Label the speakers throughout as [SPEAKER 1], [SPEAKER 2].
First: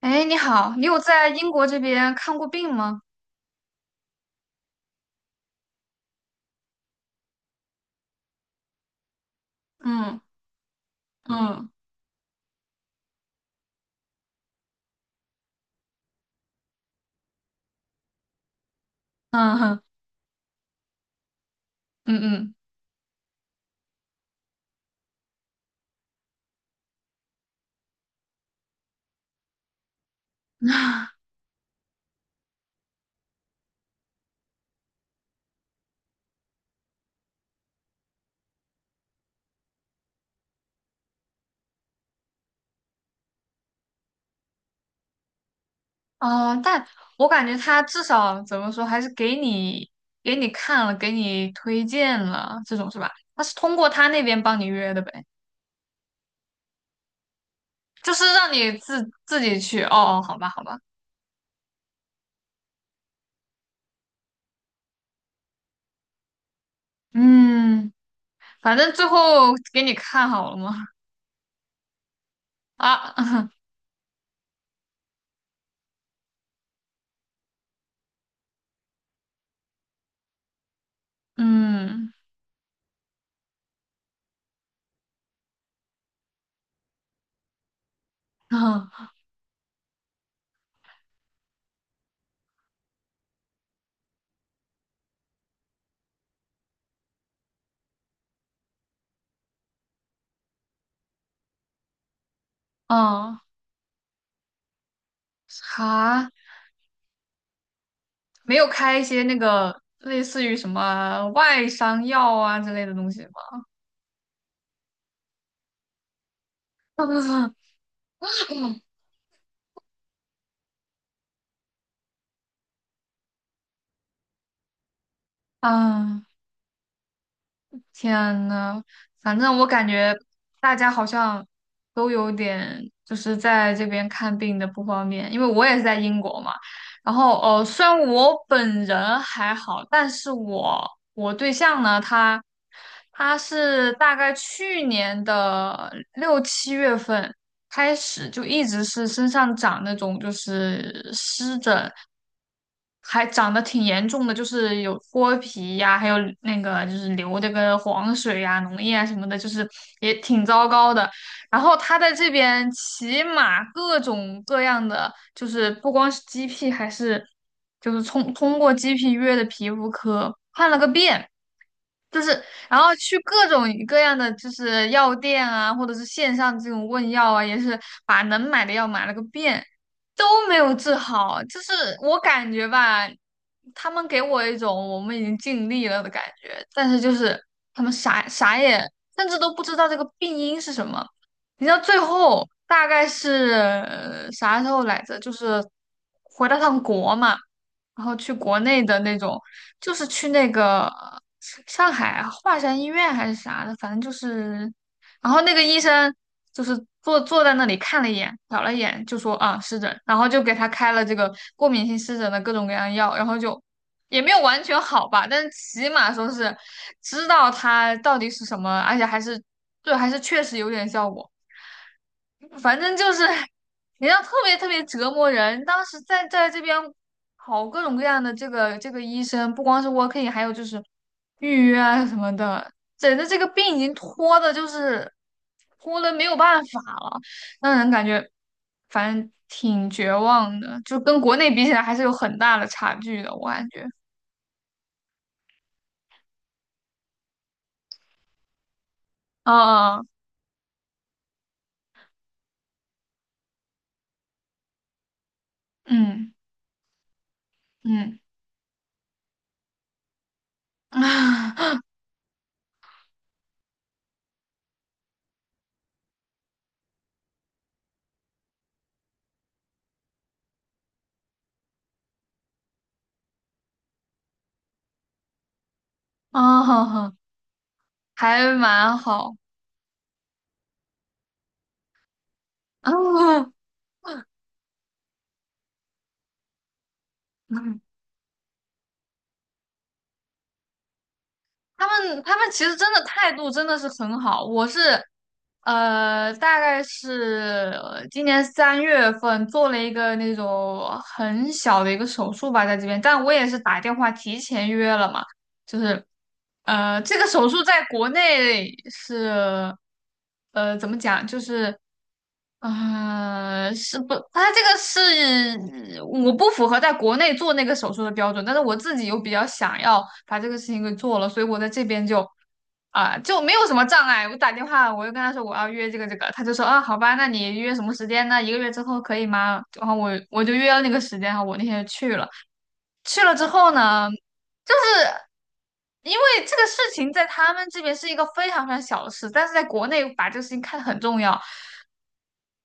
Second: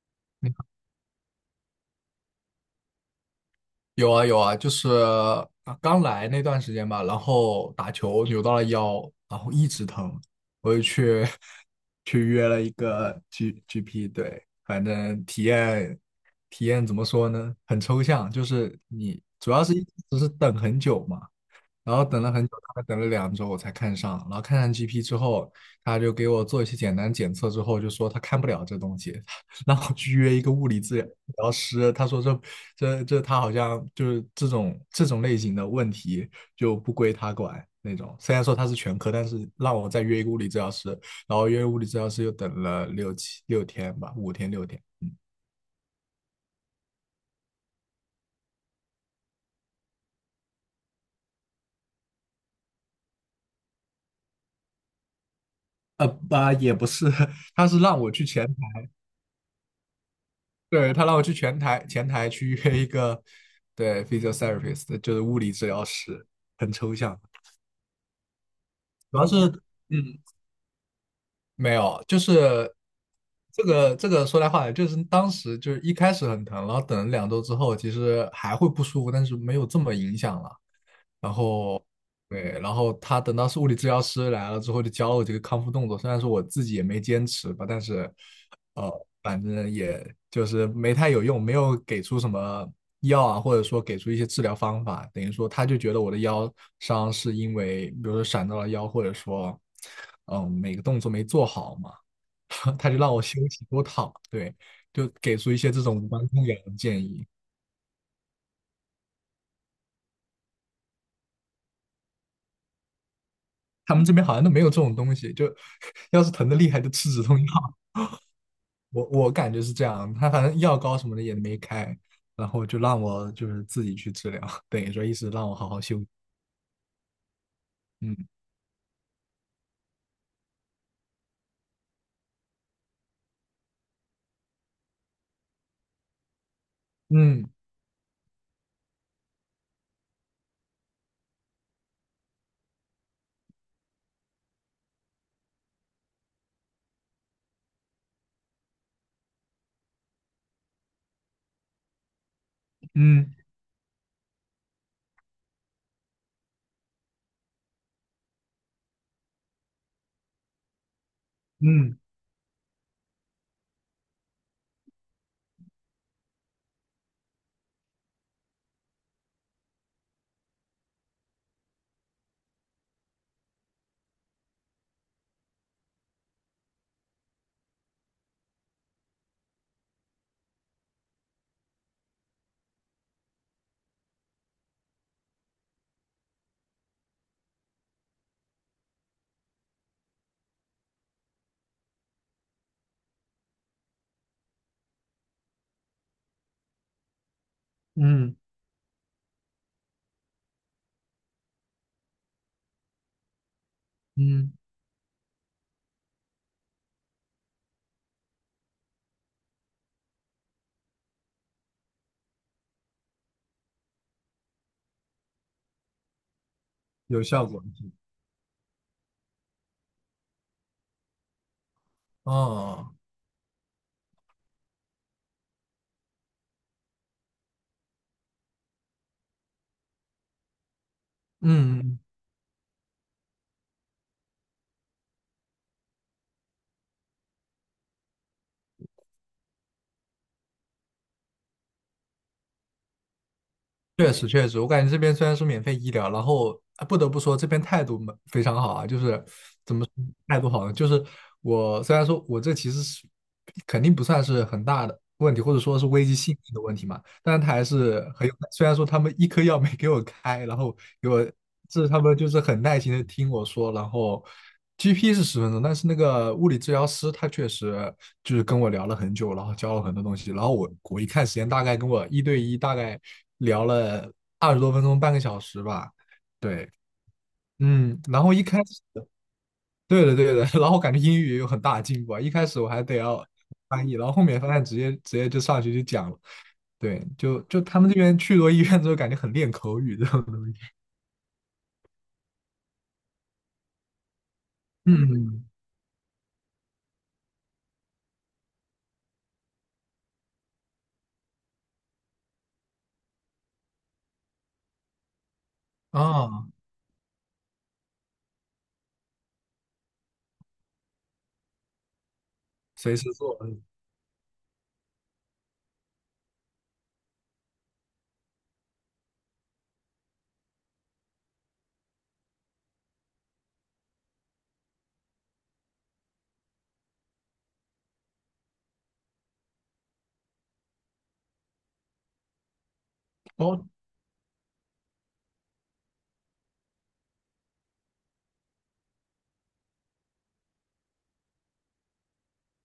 [SPEAKER 1] 哎，你好，你有在英国这边看过病吗？
[SPEAKER 2] 有啊有啊，就是刚来那段时间吧，然后打球扭到了腰，然后一直
[SPEAKER 1] 嗯。
[SPEAKER 2] 疼，我就去
[SPEAKER 1] 嗯。
[SPEAKER 2] 去约了一个 GP，对，反正体验怎么说呢，很抽象，就是你主
[SPEAKER 1] 嗯
[SPEAKER 2] 要是
[SPEAKER 1] 哼。
[SPEAKER 2] 一直是等很久嘛，然后等了很久，
[SPEAKER 1] 嗯。
[SPEAKER 2] 大概等了两周我才看上。然后看上 GP 之后，他就给我做一些简单检测，之后就说他看不了这东西，让我去约一个
[SPEAKER 1] 嗯。
[SPEAKER 2] 物理治 疗师。他说这他好像就是这种类型的问题就不归他管那种。虽然说他是全科，但是让我再约一个物理治疗师，然后约物理治疗师又等了六七六天吧，5天6天。
[SPEAKER 1] 啊哦，但我感觉他至少怎么说，还是给你看了，给你推荐了，这种是吧？他是通过他那边帮你约的呗，
[SPEAKER 2] 也不是，他是让我
[SPEAKER 1] 就是
[SPEAKER 2] 去前
[SPEAKER 1] 让你自己去。哦哦，好吧好吧，
[SPEAKER 2] 对，他让我去前台去约一个对 physiotherapist，就是物理治疗师，很抽象。
[SPEAKER 1] 嗯，反正最
[SPEAKER 2] 主要是
[SPEAKER 1] 后给你
[SPEAKER 2] 嗯，
[SPEAKER 1] 看好了吗？
[SPEAKER 2] 没有，就是
[SPEAKER 1] 啊，
[SPEAKER 2] 这个说来话长，就是当时就是一开始很疼，然后等了两周之后，其实还会不舒服，但是没有这么影响了。然后
[SPEAKER 1] 嗯。
[SPEAKER 2] 对，然后他等到是物理治疗师来了之后，就教了我这个康复动作。虽然说我自己也没坚持吧，但是
[SPEAKER 1] 嗯。
[SPEAKER 2] 呃，反正也就是没太有用，没有给出什么药啊，或者说给出一些治疗方法。等于说，他就觉得我的腰伤是因为，比如说闪到了腰，或者说每个动作没做好嘛，他就让我
[SPEAKER 1] 哦，
[SPEAKER 2] 休息多躺，对，就给出一些这种无关
[SPEAKER 1] 啥？
[SPEAKER 2] 痛痒的建议。
[SPEAKER 1] 没有开一些那个类似于什么外伤药啊之类的东西吗？
[SPEAKER 2] 他们这边好像都没有这种东西，就 要是疼的厉害就吃止痛药。我感觉是这样，他反正药膏什么的也没开，然后就让我就是自己去治疗，等于说意思让我好好休息。
[SPEAKER 1] 啊，
[SPEAKER 2] 嗯
[SPEAKER 1] 天呐，反正我感觉大家好像都有点就是在这边看病的不方便，因为我也是在英国嘛。然后
[SPEAKER 2] 嗯
[SPEAKER 1] 虽然我本人还好，但是我对象呢，他是大概去年的六七月份开始就一直是身上长那种就是湿疹，还
[SPEAKER 2] 嗯
[SPEAKER 1] 长得挺严重的，就是有脱皮呀、还有那个就是流这个黄水呀、脓液啊什么的，就是也挺糟糕的。然后他
[SPEAKER 2] 嗯
[SPEAKER 1] 在这边骑马，各种各样的，就是不光是 GP，还是就是通过 GP 约的皮肤科看了个遍，就是然后去各种各样的就是药店啊，或者是线上这种问药啊，也是把能买的药买了个遍。都没有治好，就是我感觉吧，他们给我一种我们已经尽力了的感觉，但是就是他们啥也，甚至都不知道这个病因是什么。你知道最后大概是啥时候来着？就是回到趟国嘛，然后去
[SPEAKER 2] 嗯
[SPEAKER 1] 国内的那种，就是去那个上海华山医院还是啥的，反正就
[SPEAKER 2] 嗯，
[SPEAKER 1] 是。然后那个医生就是坐在那里看了一眼，瞟了一眼，就说啊湿疹，然后就给他开了这个过敏性湿疹的各种各样药，然后就也没有完全好吧，但是起码说是
[SPEAKER 2] 有
[SPEAKER 1] 知
[SPEAKER 2] 效
[SPEAKER 1] 道
[SPEAKER 2] 果。
[SPEAKER 1] 它到底是什么，而且还是对，还是确实有点效果。反
[SPEAKER 2] 哦，
[SPEAKER 1] 正就是，人家特别特别折磨人。当时在这边跑各种各样的这个医生，不光是 w o r k in，还有就是预约
[SPEAKER 2] 嗯，
[SPEAKER 1] 啊什么的，整的这个病已经拖的，就是拖的没有办法了，让人感觉反正挺绝望的，就跟国内比起来还是有很大的差距的，我感觉。
[SPEAKER 2] 确实确实，我感觉这边虽然是免费医疗，然后啊不得不说这边态度蛮非常好啊，就是
[SPEAKER 1] 啊，
[SPEAKER 2] 态度好了，就是我虽然说我这其实是肯定不算是很大的问题，或者说是危及
[SPEAKER 1] 嗯。
[SPEAKER 2] 性命的问题嘛，但是他还是
[SPEAKER 1] 嗯。
[SPEAKER 2] 很有。虽然说他们一颗药没给我开，然后给我，是他们就是很耐心的听我说，然后 GP 是10分钟，但是那个物理治疗师他确实就是跟我聊了很久，然后教了很多东西，然后我一看时间，大概跟我一对一大概聊了20多分钟，半个小时吧，对。
[SPEAKER 1] 啊，
[SPEAKER 2] 嗯，然后一
[SPEAKER 1] 还
[SPEAKER 2] 开始
[SPEAKER 1] 蛮好，
[SPEAKER 2] 对的，对的。然后感觉英语也有很大的进步啊，一开始我还 得要
[SPEAKER 1] 啊，
[SPEAKER 2] 翻译，然后后面发现直接就上去就讲了。对，就
[SPEAKER 1] 嗯。
[SPEAKER 2] 他们这边去多医院之后，感觉很练口语这种东西。
[SPEAKER 1] 他们他们其实真的态度真的是很好。我是，
[SPEAKER 2] 嗯，
[SPEAKER 1] 大概是今年三月份做了一个那种很小的一个手术吧，在这边，但我也是打电话提前约了嘛，就是，
[SPEAKER 2] 啊，
[SPEAKER 1] 这个手术在国内是，怎么讲，就是。
[SPEAKER 2] 随时做。
[SPEAKER 1] 啊，是不，他这个是我不符合在国内做那个手术的标准，但是我自己又比较想要把这个事情给做了，所以我在这边就就没有什么障碍。我打电话，我就跟他说我要约这个，他就说啊好吧，那你约什么时间呢？一个月之后可以吗？然后我就约了那个时间，然后我那天就去了。去了之
[SPEAKER 2] 哦
[SPEAKER 1] 后呢，因为这个事情在他们这边是一个非常非常小的事，但是在国内把这个事情看得很重要。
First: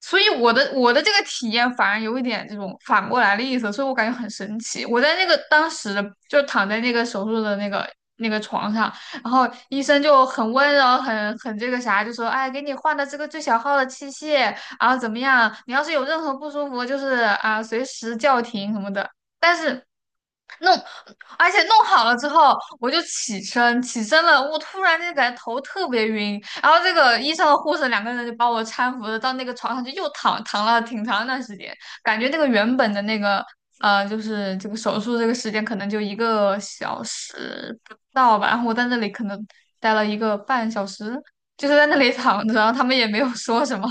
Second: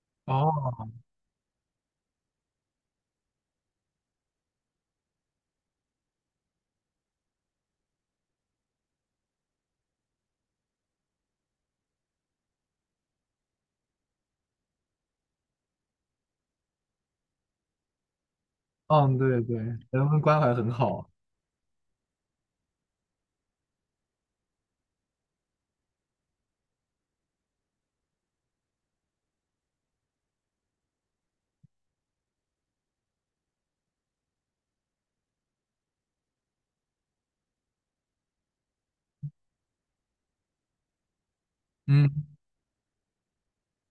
[SPEAKER 1] 所以我的
[SPEAKER 2] 哦，
[SPEAKER 1] 我的这个体验反而有一点这种反过来的意思，所以我感觉很神奇。我在那个当时的就躺在那个手术的那个床上，然后医生就很温柔，很这个啥，就说哎，给你换的这个最小号的器械，然后怎么样？你要是有任何不舒服，就是啊，随时叫停什么的。
[SPEAKER 2] 嗯，对
[SPEAKER 1] 但
[SPEAKER 2] 对，
[SPEAKER 1] 是
[SPEAKER 2] 人文关怀很
[SPEAKER 1] 弄，
[SPEAKER 2] 好啊。
[SPEAKER 1] 而且弄好了之后，我就起身，起身了，我突然间感觉头特别晕，然后这个医生和护士两个人就把我搀扶着到那个床上去，又躺了挺长一段时间，感觉那个原本的那个就是这个手术这个时间可能就一个小时不到吧，然后我在那里可能待了一个半小时，就是在那里
[SPEAKER 2] 嗯，
[SPEAKER 1] 躺着，然后他们也没有说什么，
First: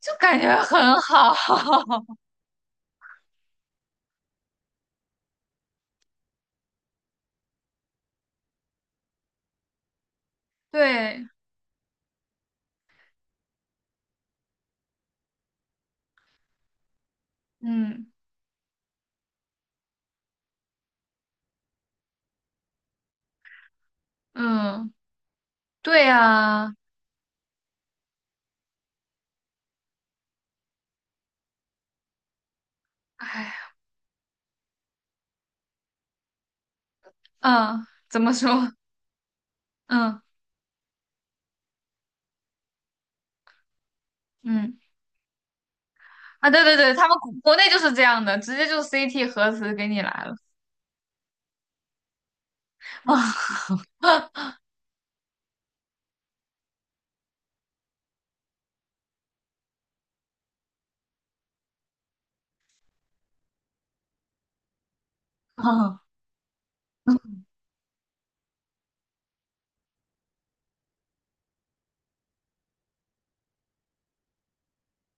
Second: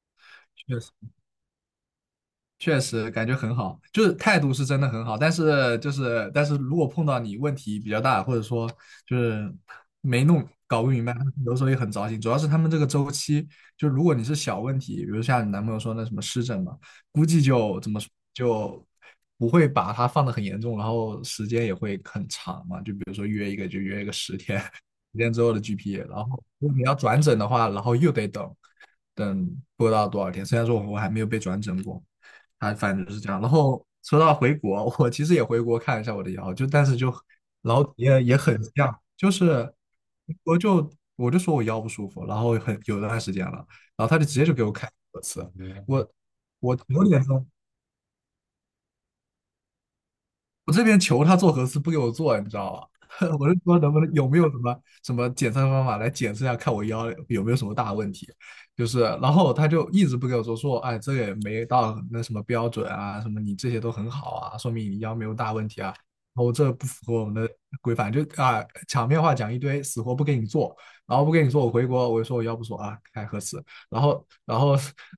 [SPEAKER 1] 就感觉
[SPEAKER 2] 确实。
[SPEAKER 1] 很好，
[SPEAKER 2] 确实感觉很好，就是态度是真的很好，但是但是如果碰到你问题比较大，或者说就是没弄搞不明白，
[SPEAKER 1] 对，
[SPEAKER 2] 有时候也很糟心。主要是他们这个周期，就如果你是小问题，比如像你男朋友说那什么湿疹嘛，估计就怎么
[SPEAKER 1] 嗯。
[SPEAKER 2] 说就不会把它放的很严重，然后时间也会很长嘛。就比如说约一个十天，
[SPEAKER 1] 嗯，
[SPEAKER 2] 十天之后的 GP，
[SPEAKER 1] 对
[SPEAKER 2] 然后如
[SPEAKER 1] 啊。
[SPEAKER 2] 果你要转诊的话，然后又得等不知道多少天。虽然说我还没有被转诊过。还反正就是这样。然
[SPEAKER 1] 唉，
[SPEAKER 2] 后说到回国，我其实也回国看一下我的腰，就但是就然
[SPEAKER 1] 嗯，
[SPEAKER 2] 后
[SPEAKER 1] 怎
[SPEAKER 2] 也
[SPEAKER 1] 么
[SPEAKER 2] 也很
[SPEAKER 1] 说？
[SPEAKER 2] 像，就是
[SPEAKER 1] 嗯。
[SPEAKER 2] 我就我就说我腰不舒服，然后很有段时间了，然后他就直接就给我
[SPEAKER 1] 嗯。
[SPEAKER 2] 开核磁，我
[SPEAKER 1] 啊，对对
[SPEAKER 2] 我
[SPEAKER 1] 对，
[SPEAKER 2] 九
[SPEAKER 1] 他们
[SPEAKER 2] 点
[SPEAKER 1] 国
[SPEAKER 2] 钟
[SPEAKER 1] 国内就是这样的，直接就 CT 核磁给你来了，
[SPEAKER 2] 我这边求他做核磁不给我做，你知道吧？我
[SPEAKER 1] 啊、
[SPEAKER 2] 是说能不能有没有什么检测方法来检测一下，看我腰有没有什么大问题？就是，然后他就一直不给我做，说哎，这个也没到那什么标准啊，什么你这些都很好啊，说明你腰没有大问题啊。
[SPEAKER 1] 啊，
[SPEAKER 2] 然后这不符合我们的规范，就啊场面话讲一堆，死活不给你做，然后不给你做，我回国我就说我腰不舒服啊，开核磁，然后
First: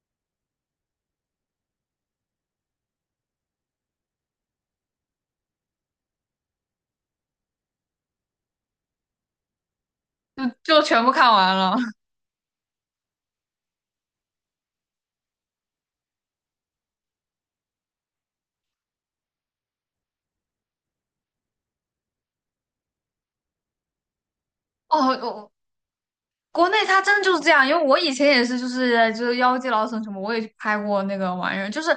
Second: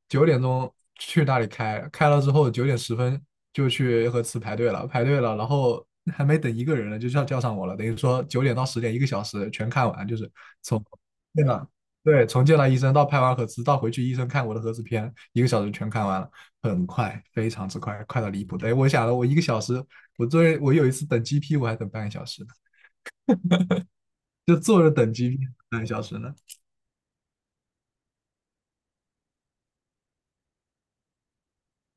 [SPEAKER 2] 九点钟去那里开，开了之后9点10分就去核磁排队了，排队了，然后还没等一个人呢，就叫上我了，等于说9点到10点一个小时全看完，就是
[SPEAKER 1] 就就
[SPEAKER 2] 从
[SPEAKER 1] 全部看
[SPEAKER 2] 见
[SPEAKER 1] 完
[SPEAKER 2] 了
[SPEAKER 1] 了。
[SPEAKER 2] 对从见了医生到拍完核磁到回去医生看我的核磁片，一个小时全看完了，很快，非常之快，快到离谱。哎，我想了，我一个小时，我作为我有一次等 GP 我还等半个小时呢，就坐着等 GP
[SPEAKER 1] 哦，
[SPEAKER 2] 半个小时呢。
[SPEAKER 1] 国内它真的就是这样，因为我以前也是，就是就是《腰肌劳损什么，我也去拍过那个玩意儿，就是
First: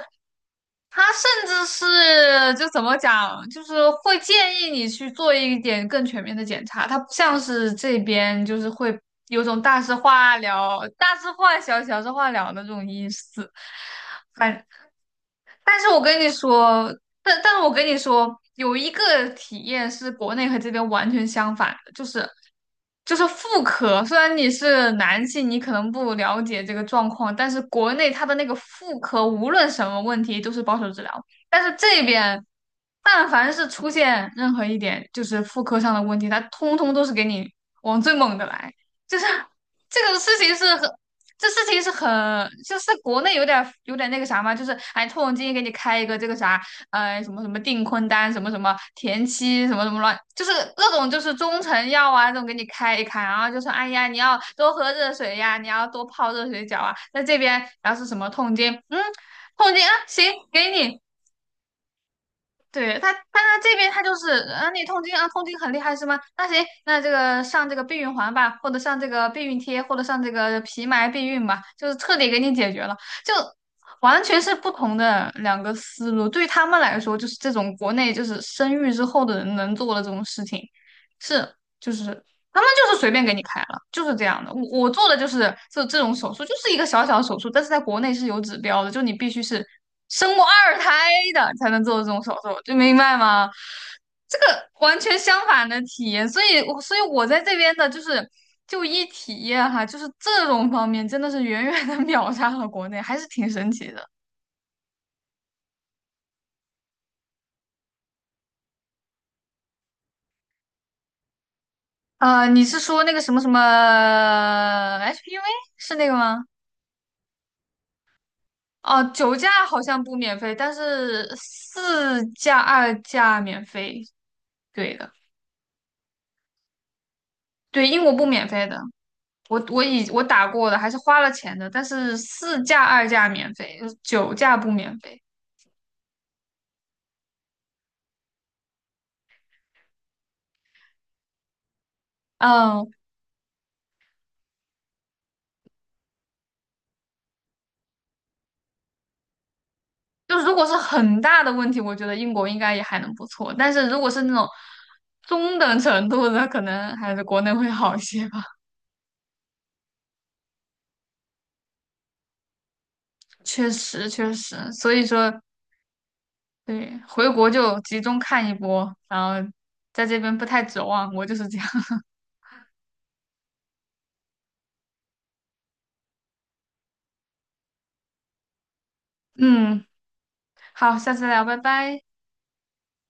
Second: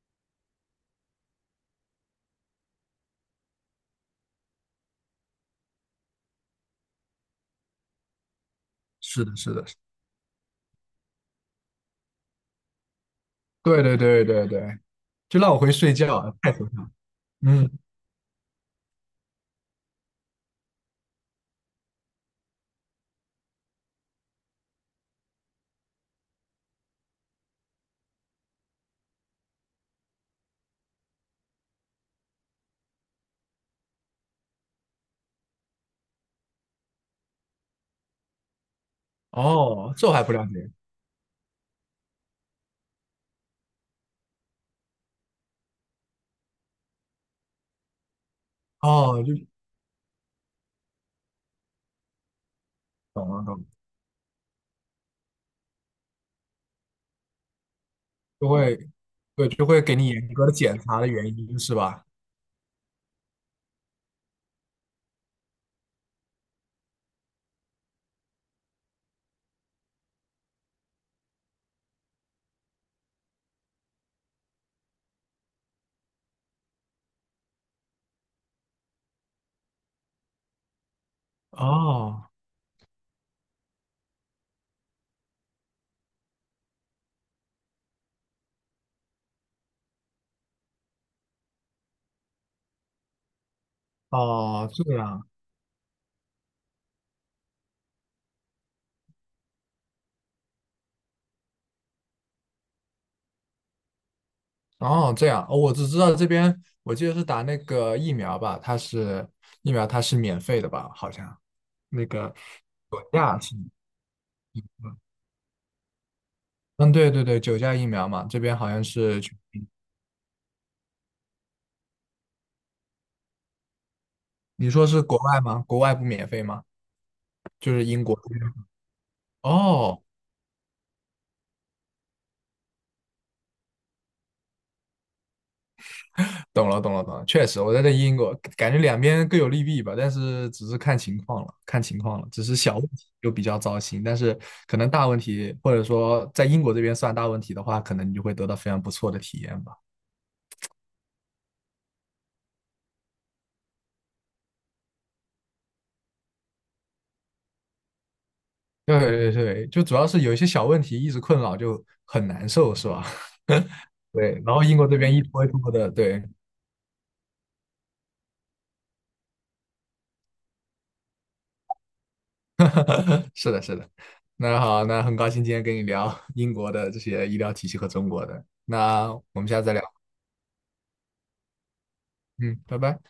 [SPEAKER 1] 它甚至是就怎么讲，就是会建议你去做一点更全面的检查，它不像是这边就是会
[SPEAKER 2] 是的，
[SPEAKER 1] 有
[SPEAKER 2] 是
[SPEAKER 1] 种
[SPEAKER 2] 的，
[SPEAKER 1] 大事化了、大事化小、小事化了的这种意思。
[SPEAKER 2] 对对对对
[SPEAKER 1] 反。
[SPEAKER 2] 对，就让我回去
[SPEAKER 1] 但是
[SPEAKER 2] 睡
[SPEAKER 1] 我
[SPEAKER 2] 觉
[SPEAKER 1] 跟你
[SPEAKER 2] 啊，太
[SPEAKER 1] 说，但是
[SPEAKER 2] 嗯，
[SPEAKER 1] 我跟你说，有一个体验是国内和这边完全相反的，就是就是妇科。虽然你是男性，你可能不了解这个状况，但是国内它的那个妇科无论什么问题都是保守治疗，但是这边但凡是出现任何一点就是妇科上的问题，它通通都是给你往最猛的来，就是。
[SPEAKER 2] 哦，
[SPEAKER 1] 这
[SPEAKER 2] 这我
[SPEAKER 1] 个
[SPEAKER 2] 还
[SPEAKER 1] 事
[SPEAKER 2] 不了
[SPEAKER 1] 情
[SPEAKER 2] 解。
[SPEAKER 1] 是很这事情是很，就是国内有点有点那个啥嘛，就是哎，痛经给你开一个这个啥，什么什么订婚单，什么什么
[SPEAKER 2] 哦，
[SPEAKER 1] 田
[SPEAKER 2] 就
[SPEAKER 1] 七，什么什么乱，就是各种就是中成药啊，这种给你开一开，
[SPEAKER 2] 懂
[SPEAKER 1] 然
[SPEAKER 2] 了
[SPEAKER 1] 后
[SPEAKER 2] 懂
[SPEAKER 1] 就
[SPEAKER 2] 了，
[SPEAKER 1] 说，哎呀，你要多喝热水呀，你要多泡热水脚啊，在这边，然后是什么
[SPEAKER 2] 就
[SPEAKER 1] 痛经，
[SPEAKER 2] 会
[SPEAKER 1] 嗯，
[SPEAKER 2] 对，就
[SPEAKER 1] 痛经
[SPEAKER 2] 会
[SPEAKER 1] 啊，
[SPEAKER 2] 给你
[SPEAKER 1] 行，
[SPEAKER 2] 严格的
[SPEAKER 1] 给
[SPEAKER 2] 检
[SPEAKER 1] 你，
[SPEAKER 2] 查的原因是吧？
[SPEAKER 1] 对他，他这边他就是啊，你痛经啊，痛经很厉害是吗？那行，那这个上这个避孕环吧，或者上这个避孕贴，或者上这个皮埋避孕吧，就是彻底给你解决了，就完全是不同的两个思路。对他们来说，就是这种国内就是生育之后的人能做的这种事情，是就是
[SPEAKER 2] 哦
[SPEAKER 1] 他们就是随便给你开了，就是这样的。我做的就是这种手术，就是一个小小的手术，但是在国内是有指标的，就你必须是生过二胎的才能做这种手术，就明白吗？这个
[SPEAKER 2] 哦，
[SPEAKER 1] 完全相反的体验，所以我在这边的就是就医体验哈，就是这种方面真的是远远的 秒杀了国内，还是挺神奇的。
[SPEAKER 2] 这样哦，我只知道这边我记得是打那个疫苗吧，疫苗它是免费的吧？好像那个
[SPEAKER 1] 啊，你是
[SPEAKER 2] 九
[SPEAKER 1] 说那个什
[SPEAKER 2] 价
[SPEAKER 1] 么什
[SPEAKER 2] 是，
[SPEAKER 1] 么 HPV 是那个吗？
[SPEAKER 2] 嗯对对对，九价疫苗嘛，这边好像
[SPEAKER 1] 哦，
[SPEAKER 2] 是
[SPEAKER 1] 九
[SPEAKER 2] 全
[SPEAKER 1] 价
[SPEAKER 2] 民
[SPEAKER 1] 好像不免费，但是四价、二价免费。
[SPEAKER 2] 你说
[SPEAKER 1] 对
[SPEAKER 2] 是
[SPEAKER 1] 的，
[SPEAKER 2] 国外吗？国外不免费吗？就是
[SPEAKER 1] 对，英
[SPEAKER 2] 英
[SPEAKER 1] 国
[SPEAKER 2] 国
[SPEAKER 1] 不
[SPEAKER 2] 这边
[SPEAKER 1] 免费的。我我
[SPEAKER 2] 哦
[SPEAKER 1] 以我打过的，还是花了钱的，但是四价、二价免费，就是九价不免费。
[SPEAKER 2] 懂了，懂了，懂了。确实，我在这英国，感觉两边各有利弊吧，但是只是看情况了，看情况了。只是小问
[SPEAKER 1] 嗯，
[SPEAKER 2] 题就比较糟心，但是可能大问题，或者说在英国这边算大问题的话，可能你就会得到非常不错的体验吧。
[SPEAKER 1] 就是如果是很大的问题，我觉得英国应该也还能不错。但是如果是那种中等程度的，可能还是国内会好一些吧。
[SPEAKER 2] 对对对，就主要是有一些小问题一直困扰，就很难受，是吧？
[SPEAKER 1] 确实，确
[SPEAKER 2] 对，然后
[SPEAKER 1] 实，
[SPEAKER 2] 英国
[SPEAKER 1] 所
[SPEAKER 2] 这
[SPEAKER 1] 以
[SPEAKER 2] 边一
[SPEAKER 1] 说。
[SPEAKER 2] 拖一拖的，对，
[SPEAKER 1] 对，回国就集中看一波，然后在这边不太指望，我就是这样。
[SPEAKER 2] 是的，是的。那好，那很高兴今天跟你聊英国的这些医疗体系和中国的，那我们下次再聊。
[SPEAKER 1] 嗯，好，下次聊，拜拜。
[SPEAKER 2] 嗯，拜拜。